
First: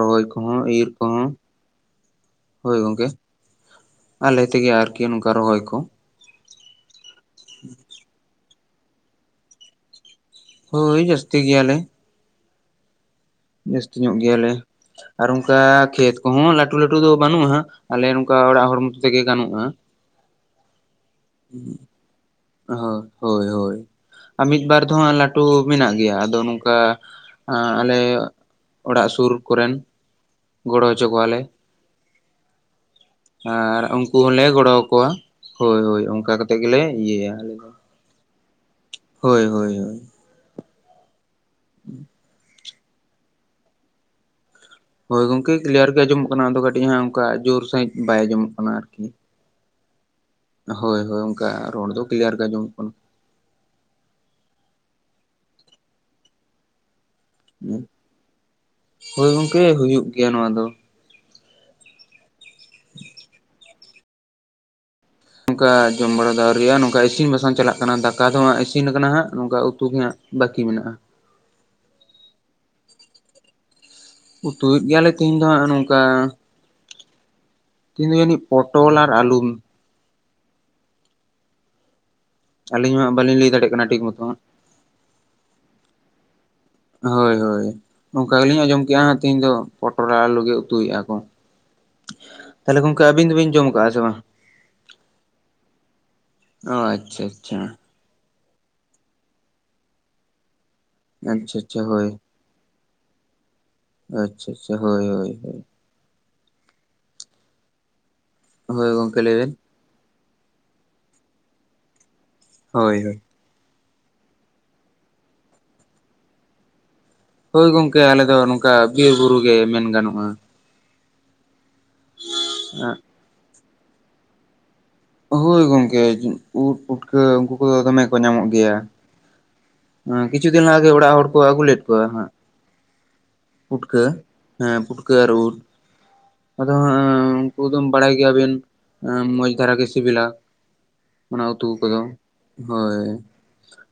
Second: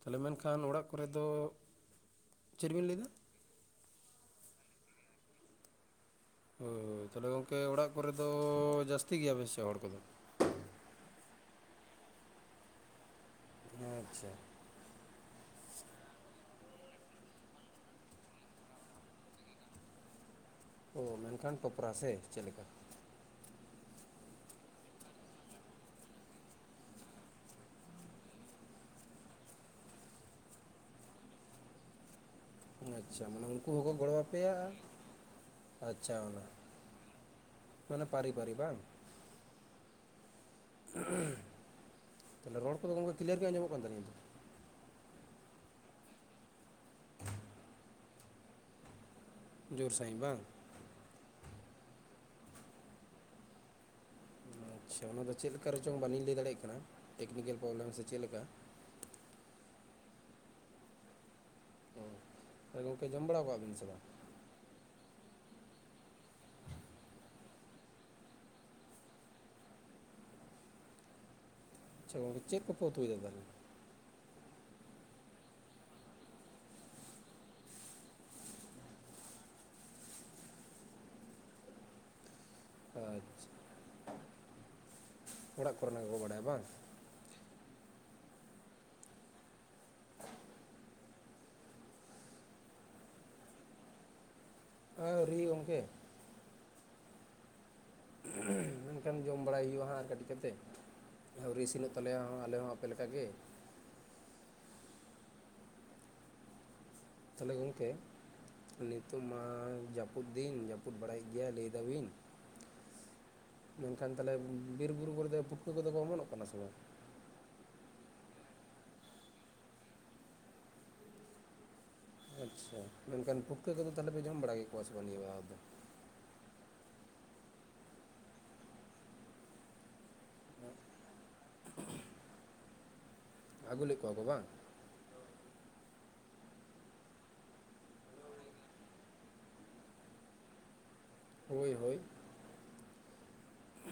ᱛᱟᱦᱚᱞᱮ ᱠᱚᱦᱚᱸ ᱢᱮᱱᱠᱷᱟᱱ ᱚᱲᱟᱜ ᱤᱨ ᱠᱚᱨᱮ ᱫᱚ ᱠᱚᱦᱚᱸ ᱪᱮᱫ ᱦᱳᱭ ᱵᱤᱱ ᱞᱟᱹᱭᱫᱟ ᱜᱚᱝᱠᱮ ᱟᱞᱮ ᱛᱮᱜᱮ ᱟᱨᱠᱤ ᱱᱚᱝᱠᱟ ᱨᱚᱦᱚᱭ ᱠᱚ ᱦᱳᱭ ᱛᱟᱦᱚᱞᱮ ᱜᱚᱝᱠᱮ ᱚᱲᱟᱜ ᱠᱚᱨᱮ ᱫᱚ ᱡᱟᱹᱥᱛᱤ ᱜᱮᱭᱟᱵᱮᱱ ᱥᱮ ᱦᱚᱲ ᱠᱚᱫᱚ ᱦᱳᱭ ᱡᱟᱹᱥᱛᱤ ᱜᱮᱭᱟᱞᱮ ᱡᱟᱹᱥᱛᱤ ᱧᱚᱜ ᱟᱪᱪᱷᱟ ᱜᱮᱭᱟᱞᱮ ᱟᱨ ᱚᱱᱠᱟ ᱠᱷᱮᱛ ᱠᱚᱦᱚᱸ ᱞᱟᱹᱴᱩ ᱞᱟᱹᱴᱩ ᱫᱚ ᱵᱟᱹᱱᱩᱜᱼᱟ ᱦᱟᱸᱜ ᱟᱞᱮ ᱱᱚᱝᱠᱟ ᱚᱲᱟᱜ ᱦᱚᱲ ᱢᱚᱛᱚ ᱛᱮᱜᱮ ᱜᱟᱱᱚᱜᱼᱟ ᱳ ᱢᱮᱱ ᱦᱮᱸ ᱦᱳᱭ ᱦᱳᱭ ᱟᱨ ᱢᱤᱫ ᱵᱟᱨ ᱫᱚᱦᱟᱸᱜ ᱞᱟᱹᱴᱩ ᱢᱮᱱᱟᱜ ᱜᱮᱭᱟ ᱟᱫᱚ ᱱᱚᱝᱠᱟ ᱟᱸᱟᱞᱮ ᱚᱲᱟᱜ ᱥᱩᱨ ᱠᱚᱨᱮᱱ ᱜᱚᱲᱚ ᱦᱚᱪᱚ ᱠᱚᱣᱟᱞᱮ᱾ ᱟᱪᱪᱷᱟ ᱢᱟᱱᱮ ᱟᱨ ᱦᱚᱸᱠᱚ ᱜᱚᱲᱚ ᱩᱱᱠᱩ ᱦᱚᱸᱞᱮ ᱟᱯᱮᱭᱟ ᱜᱚᱲᱚ ᱟᱨ ᱟᱠᱚᱣᱟ᱾ ᱦᱳᱭ ᱦᱳᱭ ᱟᱪᱪᱷᱟ ᱚᱱᱠᱟ ᱚᱱᱟ ᱠᱟᱛᱮ ᱜᱮᱞᱮ ᱤᱭᱟᱹᱭᱟ ᱟᱞᱮ ᱫᱚ ᱢᱟᱱᱮ ᱯᱟᱹᱨᱤ ᱯᱟᱹᱨᱤ ᱵᱟᱝ ᱦᱳᱭ ᱦᱳᱭ ᱦᱳᱭ᱾ ᱦ [unintelligible] ᱦᱮᱸ [inaudible] ᱨᱚᱲ ᱠᱚᱫᱚ ᱜᱚᱝᱠᱮ ᱠᱞᱤᱭᱟᱨ ᱜᱮ ᱟᱡᱚᱢ ᱚᱜ ᱠᱟᱱ ᱛᱟᱞᱤᱧᱟ ᱛᱚ ᱦᱳᱭ ᱜᱚᱝᱠᱮ ᱠᱞᱤᱭᱟᱨ ᱜᱮ ᱟᱸᱚᱢᱚᱜ ᱠᱟᱱᱟ ᱟᱫᱚ ᱠᱟᱹᱴᱤᱡ ᱦᱟᱸᱜ ᱚᱱᱠᱟ ᱡᱳᱨ ᱥᱟᱺᱦᱤᱡ ᱵᱟᱭ ᱟᱸᱡᱚᱢᱚᱜ ᱠᱟᱱᱟ ᱟᱨᱠᱤ᱾ ᱡᱳᱨ ᱥᱟᱺᱦᱤᱡ ᱵᱟᱝ ᱦᱳᱭ ᱦᱳᱭ ᱚᱱᱠᱟ ᱨᱚᱲ ᱫᱚ ᱠᱞᱤᱭᱟᱨ ᱜᱮ ᱟᱡᱚᱢ ᱚᱜ ᱠᱟᱱᱟ ᱟᱪᱷᱟ ᱚᱱᱟ ᱫᱚ ᱪᱮᱫ ᱞᱮᱠᱟ ᱨᱮᱪᱚᱝ ᱵᱟᱞᱤᱧ ᱞᱟᱹᱭ ᱫᱟᱲᱮᱭᱟᱜ ᱠᱟᱱᱟ ᱴᱮᱠᱱᱤᱠᱮᱞ ᱯᱨᱚᱵᱽᱞᱮᱢ ᱥᱮ ᱪᱮᱫ ᱞᱮᱠᱟ ᱦᱳᱭ ᱜᱚᱝᱠᱮ ᱦᱩᱭᱩᱜ ᱜᱮᱭᱟ ᱱᱚᱣᱟ ᱫᱚ ᱚ [inaudible] ᱛᱟᱦᱚᱞᱮ ᱜᱚᱢᱠᱮ ᱡᱚᱢ ᱵᱟᱲᱟ ᱠᱚᱣᱟᱵᱤᱱ ᱥᱮ ᱵᱟᱝ ᱱᱚᱝᱠᱟ ᱡᱚᱢ ᱵᱟᱲᱟ ᱫᱚ ᱟᱹᱨᱤᱭᱟᱜ-ᱟ ᱱᱚᱝᱠᱟ ᱤᱥᱤᱱ ᱵᱟᱥᱟᱝ ᱪᱟᱞᱟᱜ ᱠᱟᱱᱟ ᱫᱟᱠᱟ ᱫᱚᱦᱟᱸᱜ ᱤᱥᱤᱱ ᱠᱟᱱᱟ ᱦᱟᱸᱜ ᱱᱚᱝᱠᱟ ᱩᱛᱩ ᱜᱮᱦᱟᱸᱜ ᱵᱟᱹᱠᱤ ᱢᱮᱱᱟᱜᱼᱟ ᱟᱪᱪᱷᱟ ᱜᱚᱢᱠᱮ ᱪᱮᱫ ᱠᱚᱯᱮ ᱩᱛᱩᱭᱫᱟ ᱛᱟᱦᱚᱞᱮ ᱩᱛᱩᱭᱮᱫ ᱜᱮᱭᱟᱞᱮ ᱛᱤᱦᱤᱧ ᱫᱚ ᱦᱟᱜ ᱱᱚᱝᱠᱟ ᱛᱤᱦᱤᱧ ᱫᱚ ᱡᱟᱹᱱᱤᱡ ᱯᱚᱴᱚᱞ ᱟᱨ ᱟᱞᱩᱢ ᱟᱹᱞᱤᱧ ᱢᱟ ᱦᱟᱸᱜ ᱟᱨ ᱵᱟᱹᱞᱤᱧ ᱞᱟᱹᱭ ᱫᱟᱲᱮᱭᱟᱜ ᱠᱟᱱᱟ ᱴᱷᱤᱠ ᱢᱚᱛᱚ ᱦᱟᱸᱜ ᱚᱲᱟᱜ ᱠᱚᱨᱮᱱᱟᱜ ᱜᱮᱠᱚ ᱵᱟᱰᱟᱭᱟ ᱵᱟᱝ? ᱦᱳᱭ ᱦᱳᱭ ᱱᱚᱝᱠᱟ ᱜᱮᱞᱤᱧ ᱟᱸᱡᱚᱢ ᱠᱮᱜ-ᱟᱦᱟᱸᱜ ᱛᱤᱦᱤᱧ ᱫᱚ ᱯᱚᱴᱚᱨ ᱟᱨ ᱟᱞᱩ ᱜᱮ ᱩᱛᱩᱭᱮᱜᱼᱟ ᱠᱚ ᱛᱟᱦᱚᱞᱮ ᱜᱚᱝᱠᱮ ᱟᱹᱵᱤᱱ ᱫᱚᱵᱤᱱ ᱡᱚᱢ ᱟᱠᱟᱜᱼᱟ ᱥᱮ ᱵᱟᱝ ᱟᱹᱣᱨᱤ ᱜᱚᱝᱠᱮ ᱟ ᱟᱪᱷᱟ ᱟᱪᱷᱟ ᱢᱮᱱᱠᱷᱟᱱ ᱡᱚᱢ ᱵᱟᱲᱟᱭ ᱦᱩᱭᱩᱜᱼᱟ ᱦᱟᱸᱜ ᱟᱨ ᱠᱟᱹᱴᱤᱡ ᱠᱟᱛᱮ ᱟᱪᱪᱷᱟ ᱟᱹᱣᱨᱤ ᱟᱪᱪᱷᱟ ᱤᱥᱤᱱᱚᱜ ᱦᱳᱭ ᱛᱟᱞᱮᱭᱟ ᱦᱚᱸ ᱟᱞᱮ ᱦᱚᱸ ᱟᱯᱮ ᱞᱮᱠᱟ ᱜᱮ᱾ ᱟᱪᱷᱟ ᱟᱪᱷᱟ ᱦᱳᱭ ᱦᱳᱭ ᱦᱳᱭ ᱛᱟᱦᱚᱞᱮ ᱜᱚᱝᱠᱮ ᱦᱳᱭ ᱜᱚᱝᱠᱮ ᱱᱤᱛᱚᱜ ᱞᱟᱹᱭ ᱢᱟ ᱵᱮᱱ ᱡᱟᱯ ᱡᱟᱹᱯᱩᱫ ᱫᱤᱱ ᱡᱟᱹᱯᱩᱫ ᱵᱟᱲᱟᱭᱮᱫ ᱜᱮᱭᱟ ᱞᱟᱹᱭ ᱮᱫᱟ ᱵᱤᱱ ᱦᱳᱭ ᱦᱳᱭ ᱢᱮᱱᱠᱷᱟᱱ ᱛᱟᱦᱞᱮ ᱵᱤᱨᱼᱵᱩᱨᱩ ᱠᱚᱨᱮᱫ ᱯᱩᱴᱩᱠᱟᱹ ᱠᱚᱫᱚ ᱠᱚ ᱚᱢᱚᱱᱚᱜ ᱠᱟᱱᱟ ᱥᱮ ᱵᱟᱝ ᱦᱳᱭ ᱜᱚᱝᱠᱮ ᱟᱞᱮ ᱫᱚ ᱱᱚᱝᱠᱟ ᱵᱤᱨ ᱵᱩᱨᱩ ᱜᱮ ᱢᱮᱱ ᱜᱟᱱᱚᱜᱼᱟ᱾ ᱟᱪᱷᱟ ᱢᱮᱱᱠᱷᱟᱱ ᱯᱩᱴᱠᱟᱹ ᱠᱚᱫᱚ ᱛᱟᱦᱞᱮ ᱯᱮ ᱡᱚᱢ ᱵᱟᱲᱟ ᱠᱮᱫᱠᱚᱣᱟ ᱥᱮ ᱵᱟᱝ ᱱᱤᱭᱟᱹ ᱵᱟᱨ ᱫᱚ ᱦᱳᱭ ᱜᱚᱝᱠᱮ ᱩᱫ ᱯᱩᱴᱠᱟᱹ ᱩᱝᱠᱩ ᱠᱚᱫᱚ ᱫᱚᱢᱮ ᱠᱚ ᱧᱟᱢᱚᱜ ᱜᱮᱭᱟ ᱦᱮᱸ ᱠᱤᱪᱷᱩ ᱫᱤᱱ ᱞᱟᱦᱟ ᱜᱮ ᱚᱲᱟᱜ ᱦᱚᱲ ᱠᱚ ᱟᱹᱜᱩ ᱞᱮᱫ ᱠᱚᱣᱟ ᱦᱟᱜ ᱟᱹᱜᱩ ᱞᱮᱫ ᱯᱩᱴᱠᱟᱹ ᱠᱚᱣᱟ ᱠᱚ ᱵᱟᱝ ᱦᱮᱸ ᱯᱩᱴᱠᱟᱹ ᱟᱨ ᱩᱫ ᱟᱫᱚ ᱦᱟᱜ ᱩᱱᱠᱩ ᱫᱚᱢ ᱵᱟᱲᱟᱭ ᱜᱮᱭᱟᱵᱤᱱ ᱢᱚᱸᱡᱽ ᱫᱷᱟᱨᱟ ᱜᱤ ᱥᱤᱵᱤᱞᱟ ᱚᱱᱟ ᱩᱛᱩ ᱦᱳᱭ ᱦᱳᱭ ᱠᱚᱫᱚ, ᱦᱳᱭ᱾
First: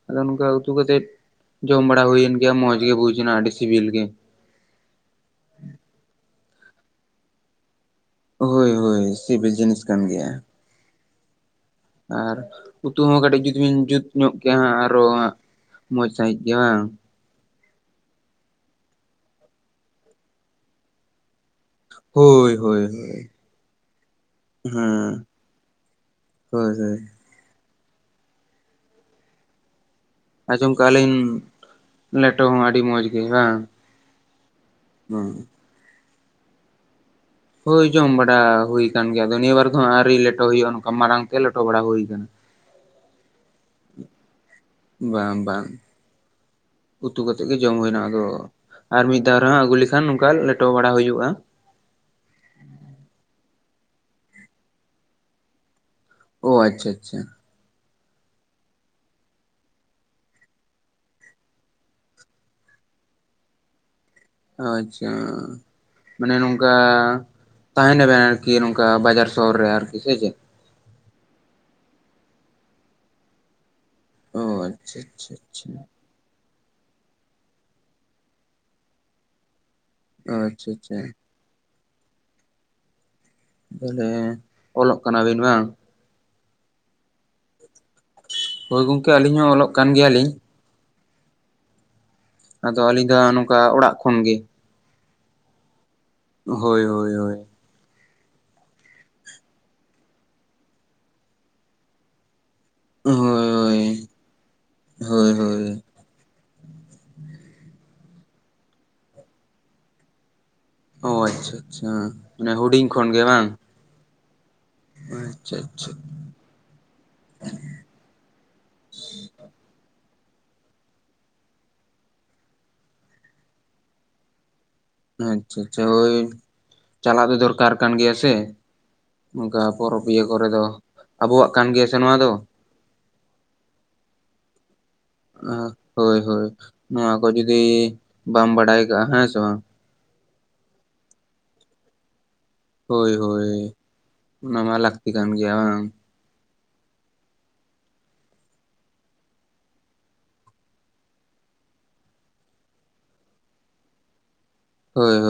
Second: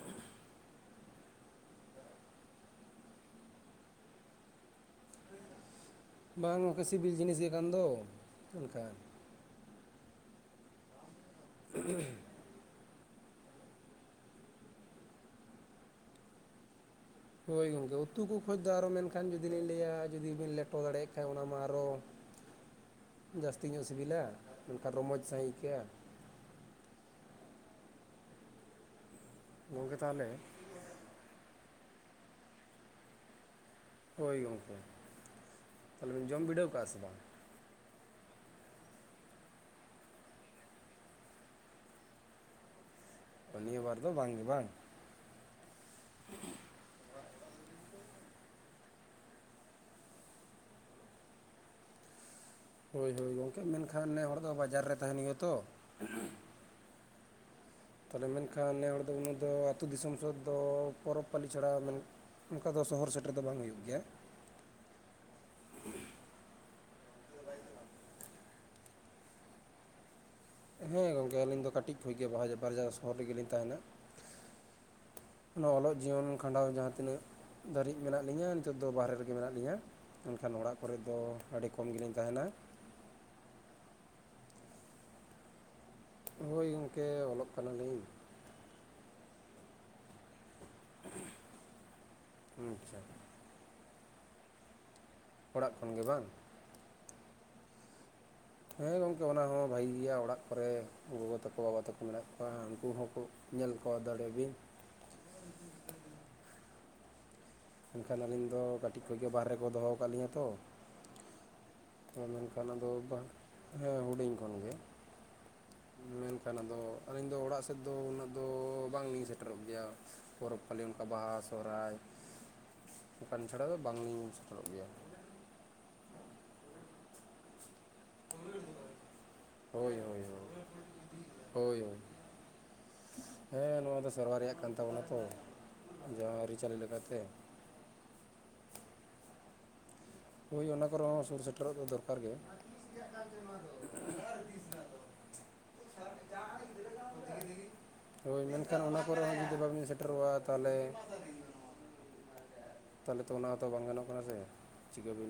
ᱟᱫᱚ ᱱᱚᱝᱠᱟ ᱩᱛᱩ ᱠᱟᱛᱮᱜ ᱡᱚᱢ ᱵᱟᱲᱟ ᱦᱩᱭᱮᱱ ᱜᱮᱭᱟ ᱢᱚᱸᱡᱽ ᱜᱮ ᱵᱩᱡ ᱱᱟ ᱟᱹᱰᱤ ᱥᱤᱵᱤᱞ ᱜᱮ ᱵᱟᱝ ᱜᱚᱝᱠᱮ ᱥᱤᱵᱤᱞ ᱡᱤᱱᱤᱥ ᱜᱮ ᱠᱟᱱ ᱫᱚ ᱦᱳᱭ ᱢᱮᱱᱠᱷᱟᱱ ᱦᱳᱭ ᱥᱤᱵᱤᱞ ᱡᱤᱱᱤᱥ ᱠᱟᱱ ᱜᱮᱭᱟ᱾ ᱟᱨ ᱩᱛᱩ ᱦᱚᱸ ᱠᱟᱹᱴᱤᱡ ᱡᱩᱫᱤ ᱵᱤᱱ ᱡᱩᱛ ᱧᱚᱜ ᱠᱮᱭᱟ ᱦᱟᱸᱜ ᱟᱨᱚ ᱦᱟᱸᱜ ᱢᱚᱡᱽ ᱥᱟᱺᱦᱤᱡ ᱜᱮ ᱵᱟᱝ? ᱦᱳᱭ ᱜᱚᱢᱠᱮ ᱩᱛᱩ ᱠᱚ ᱠᱷᱚᱡ ᱫᱚ ᱟᱨ ᱢᱮᱱᱠᱷᱟᱱ ᱡᱩᱫᱤ ᱞᱤᱧ ᱞᱮᱭᱟ ᱡᱩᱫᱤ ᱵᱤᱱ ᱞᱮᱴᱚ ᱫᱟᱲᱮᱭᱟᱜ ᱠᱷᱟᱱ ᱚᱱᱟ ᱢᱟ ᱟᱨᱚ ᱦᱳᱭ ᱦᱳᱭ ᱦᱳᱭ ᱡᱟᱹᱥᱛᱤ ᱧᱚᱜ ᱥᱤᱵᱤᱞᱟ ᱢᱮᱱᱠᱷᱟᱱ ᱨᱚᱢᱚᱡᱽ ᱦᱮᱸ ᱥᱟᱺᱦᱤᱡ ᱟᱹᱭᱠᱟᱹᱜᱼᱟ᱾ ᱦᱳᱭ ᱦᱳᱭ ᱜᱚᱝᱠᱮ ᱛᱟᱦᱟᱞᱮ ᱟᱡᱚᱢ ᱠᱟᱜᱼᱟ ᱞᱤᱧ ᱞᱮᱴᱚ ᱦᱚᱸ ᱟᱹᱰᱤ ᱢᱚᱸᱡᱽ ᱜᱮ ᱵᱟᱝ? ᱦᱳᱭ ᱜᱚᱝᱠᱮ ᱦᱩᱸ ᱛᱟᱦᱚᱞᱮ ᱵᱮᱱ ᱡᱚᱢ ᱵᱤᱰᱟᱹᱣ ᱠᱟᱜᱼᱟ ᱥᱮ ᱵᱟᱝ? ᱦᱳᱭ ᱡᱚᱢ ᱵᱟᱰᱟ ᱦᱩᱭ ᱟᱠᱟᱱ ᱜᱮᱭᱟ ᱟᱫᱚ ᱱᱤᱭᱟᱹᱵᱟᱨ ᱫᱚ ᱟᱹᱣᱨᱤ ᱞᱮᱴᱚ ᱦᱩᱭᱩᱜᱼᱟ ᱱᱚᱝᱠᱟ ᱢᱟᱲᱟᱝ ᱛᱮ ᱞᱮᱴᱚ ᱵᱟᱲᱟ ᱦᱩᱭ ᱟᱠᱟᱱᱟ ᱚ ᱱᱤᱭᱟᱹ ᱵᱟᱨ ᱫᱚ ᱵᱟᱝ ᱜᱮ ᱵᱟᱝ ᱵᱟᱝ ᱵᱟᱝ ᱩᱛᱩ ᱠᱟᱛᱮᱜ ᱜᱮ ᱡᱚᱢ ᱦᱩᱭ ᱱᱟ ᱟᱫᱚᱼᱼ ᱟᱨ ᱢᱤᱫ ᱫᱷᱟᱣ ᱨᱮᱦᱚᱸ ᱟᱹᱜᱩ ᱞᱮᱠᱷᱟᱱ ᱱᱚᱝᱠᱟ ᱞᱮᱴᱚ ᱵᱟᱲᱟ ᱦᱩᱭᱩᱜ-ᱟ᱾ ᱦᱳᱭ ᱦᱳᱭ ᱜᱚᱝᱠᱮ ᱢᱮᱱᱠᱷᱟᱱ ᱱᱮ ᱦᱚᱲ ᱫᱚ ᱵᱟᱡᱟᱨ ᱨᱮ ᱛᱟᱦᱮᱱ ᱦᱩᱭᱩᱜᱼᱟ ᱛᱚ᱾ ᱚᱻ ᱟᱪᱪᱷᱟ ᱟᱪᱪᱷᱟ᱾ ᱛᱟᱦᱞᱮ ᱢᱮᱱᱠᱷᱟᱱ ᱱᱮ ᱦᱚᱲ ᱫᱚ ᱩᱱᱟᱹᱜ ᱫᱚ ᱟᱛᱩ ᱫᱤᱥᱚᱢ ᱥᱮᱜ ᱫᱚ ᱯᱚᱨᱚᱵᱽ ᱯᱟᱹᱞᱤ ᱪᱷᱟᱲᱟ ᱢᱟᱱᱮᱼᱼ ᱚᱱᱠᱟ ᱫᱚ ᱥᱚᱦᱚᱨ ᱥᱮᱴᱮᱨ ᱫᱚ ᱵᱟᱝ ᱦᱩᱭᱩᱜ ᱜᱮᱭᱟ᱾ ᱚ ᱟᱪᱪᱷᱟ᱾ ᱢᱟᱱᱮ ᱱᱚᱝᱠᱟ ᱛᱟᱦᱮᱱᱟ ᱵᱮᱱ ᱟᱨᱠᱤ ᱱᱚᱝᱠᱟ ᱵᱟᱡᱟᱨ ᱥᱚᱦᱚᱨ ᱨᱮ ᱟᱨᱠᱤ ᱥᱮ ᱪᱮᱫ? ᱦᱮᱸ ᱜᱚᱝᱠᱮ ᱟᱹᱞᱤᱧ ᱫᱚ ᱠᱟᱴᱤᱡ ᱠᱷᱚᱡ ᱜᱮ ᱵᱟᱦᱟᱡᱟ ᱵᱟᱨᱡᱟᱨ ᱥᱚᱦᱚᱨ ᱨᱮᱜᱮ‌ ᱞᱤᱧ ᱛᱟᱦᱮᱸᱱᱟ᱾ ᱚ ᱟᱪᱪᱷᱟ ᱟᱪᱪᱷᱟ ᱟᱪᱪᱷᱟ ᱱᱚᱣᱟ ᱚᱞᱚᱜ ᱡᱤᱭᱚᱱ ᱠᱷᱟᱸᱰᱟᱣ ᱡᱟᱦᱟᱸ ᱛᱤᱱᱟᱹᱜ ᱫᱷᱟᱹᱨᱤᱡ ᱢᱮᱱᱟᱜ ᱞᱤᱧᱟᱹ ᱱᱤᱛᱚᱜ ᱫᱚ ᱵᱟᱨᱦᱮ ᱨᱮᱜᱮ ᱢᱮᱱᱟᱜ ᱞᱤᱧᱟᱹ᱾ ᱮᱱᱠᱷᱟᱱ ᱟᱪᱪᱷᱟ ᱟᱪᱪᱷᱟ ᱚᱲᱟᱜ ᱠᱚᱨᱮ ᱫᱚ ᱟᱹᱰᱤ ᱠᱚᱢ ᱜᱮᱞᱤᱧ ᱛᱟᱦᱮᱱᱟ᱾ ᱵᱚᱞᱮ ᱚᱞᱚᱜ ᱠᱟᱱᱟ ᱵᱤᱱ ᱵᱟᱝ? ᱦᱳᱭ ᱜᱚᱝᱠᱮ ᱚᱞᱚᱜ ᱠᱟᱱᱟ ᱞᱤᱧ᱾ ᱦᱳᱭ ᱜᱚᱝᱠᱮ ᱟᱞᱤᱧ ᱦᱚᱸ ᱚᱞᱚᱜ ᱠᱟᱱ ᱜᱮᱭᱟ ᱞᱤᱧ᱾ ᱟᱫᱚ ᱟᱪᱪᱷᱟ ᱟᱹᱞᱤᱧ ᱫᱚ ᱦᱟᱸᱜ ᱱᱚᱝᱠᱟ ᱚᱲᱟᱜ ᱠᱷᱚᱱ ᱜᱮ᱾ ᱚᱲᱟᱜ ᱠᱷᱚᱱ ᱜᱮ ᱵᱟᱝ? ᱦᱳᱭ ᱦᱳᱭ ᱦᱳᱭ᱾ ᱦᱮᱸ ᱜᱚᱝᱠᱮ ᱚᱱᱟ ᱦᱚᱸ ᱵᱷᱟᱜᱤ ᱜᱮᱭᱟ ᱚᱲᱟᱜ ᱠᱚᱨᱮ ᱜᱚᱜᱚ ᱛᱟᱠᱚ ᱵᱟᱵᱟ ᱛᱟᱠᱚ ᱢᱮᱱᱟᱜ ᱠᱚᱣᱟ᱾ ᱵᱟᱝ ᱩᱱᱠᱩ ᱦᱚᱸᱠᱚ ᱧᱮᱞ ᱠᱚᱣᱟ ᱫᱟᱲᱮᱭᱟ ᱵᱤᱱ ᱦᱳᱭ ᱦᱳᱭ ᱦᱳᱭ ᱢᱮᱱᱠᱷᱟᱱ ᱟᱹᱞᱤᱧ ᱫᱚ ᱠᱟᱴᱤᱡ ᱠᱷᱚᱡ ᱜᱮ ᱵᱟᱦᱨᱮ ᱠᱚ ᱫᱚᱦᱚᱣ ᱠᱟᱜ ᱞᱤᱧᱟᱹ ᱛᱚ᱾ ᱚᱻ ᱟᱪᱪᱷᱟ ᱟᱪᱪᱷᱟ ᱛᱚ ᱢᱟᱱᱮ ᱢᱮᱱᱠᱷᱟᱱ ᱦᱩᱰᱤᱧ ᱟᱫᱚ ᱠᱷᱚᱱ ᱜᱮ ᱵᱟᱝ᱾ ᱦᱮᱸ ᱦᱩᱰᱤᱧ ᱠᱷᱚᱱ ᱜᱮ᱾ ᱟᱪᱪᱷᱟ ᱟᱪᱪᱷᱟ᱾ ᱢᱮᱱᱠᱷᱟᱱ ᱟᱫᱚ ᱟᱹᱞᱤᱧ ᱫᱚ ᱚᱲᱟᱜ ᱥᱮᱫ ᱫᱚ ᱩᱱᱟᱹᱜ ᱫᱚ ᱵᱟᱝ ᱞᱤᱧ ᱥᱮᱴᱮᱨᱚᱜ ᱜᱮᱭᱟ᱾ ᱯᱚᱨᱚᱯ ᱯᱟᱞᱤ ᱚᱱᱠᱟ ᱵᱟᱦᱟ ᱥᱚᱨᱦᱟᱭ᱾ ᱚᱱᱠᱟᱱ ᱪᱷᱟᱲᱟ ᱫᱚ ᱵᱟᱝ ᱞᱤᱧ ᱥᱮᱴᱮᱨᱚᱜ ᱜᱮᱭᱟ᱾ ᱦᱮᱸ ᱟᱪᱪᱷᱟ ᱟᱪᱪᱷᱟ ᱦᱳᱭ ᱪᱟᱞᱟᱜ ᱫᱚ ᱫᱚᱨᱠᱟᱨ ᱠᱟᱱ ᱜᱮᱭᱟ ᱥᱮ᱾ ᱱᱚᱝᱠᱟ ᱦᱳᱭ ᱯᱚᱨᱚᱵᱽ ᱦᱳᱭ ᱤᱭᱟᱹ ᱦᱳᱭ ᱠᱚᱨᱮ ᱫᱚ ᱟᱵᱚᱣᱟᱜ ᱠᱟᱱ ᱦᱳᱭ ᱜᱮᱭᱟ ᱥᱮ ᱱᱚᱣᱟ ᱫᱚ᱾ ᱦᱮᱸ ᱱᱚᱣᱟ ᱫᱚ ᱥᱮᱨᱣᱟ ᱨᱮᱭᱟᱜ ᱠᱟᱱ ᱛᱟᱵᱚᱱᱟ᱾ ᱛᱚ ᱚᱱᱟ ᱦᱳᱭ ᱦᱳᱭ ᱡᱟᱦᱟᱸ ᱟᱹᱨᱤᱪᱟᱹᱞᱤ ᱱᱚᱣᱟ ᱞᱮᱠᱟᱛᱮ ᱠᱚ ᱡᱩᱫᱤ ᱵᱟᱢ ᱵᱟᱲᱟᱭ ᱠᱟᱜ-ᱟ ᱦᱮᱸ ᱥᱮ ᱵᱟᱝ᱾ ᱦᱳᱭ ᱚᱱᱟ ᱠᱚᱨᱮ ᱦᱚᱸ ᱥᱩᱨ ᱥᱮᱴᱮᱨᱚᱜ ᱫᱚ ᱫᱚᱨᱠᱟᱨ ᱜᱮ᱾ ᱦᱳᱭ ᱦᱳᱭ ᱚᱱᱟ ᱢᱟ ᱞᱟᱹᱠᱛᱤ ᱠᱟᱱ ᱜᱮᱭᱟ ᱵᱟᱝ [unintelligible] ᱡᱟᱦᱟᱸᱭ‌ ᱜᱤᱫᱽᱨᱟᱹ ᱥᱟᱶᱛᱮ‌ᱼᱼ ᱦᱳᱭ ᱢᱮᱱᱠᱷᱟᱱ ᱚᱱᱟ ᱠᱚᱨᱮ ᱦᱚᱸ ᱡᱩᱫᱤ ᱵᱟᱵᱤᱱ ᱥᱮᱴᱮᱨᱚᱜ-ᱟ ᱛᱟᱦᱚᱞᱮᱼᱼ ᱛᱟᱦᱚᱞᱮ ᱛᱚ ᱚᱱᱟ ᱦᱚᱸᱛᱚ ᱵᱟᱝ ᱜᱟᱱᱚᱜ ᱠᱟᱱᱟ ᱥᱮ ᱦᱳᱭ ᱪᱤᱠᱟᱹ ᱦᱳᱭ ᱵᱤᱱᱼᱼ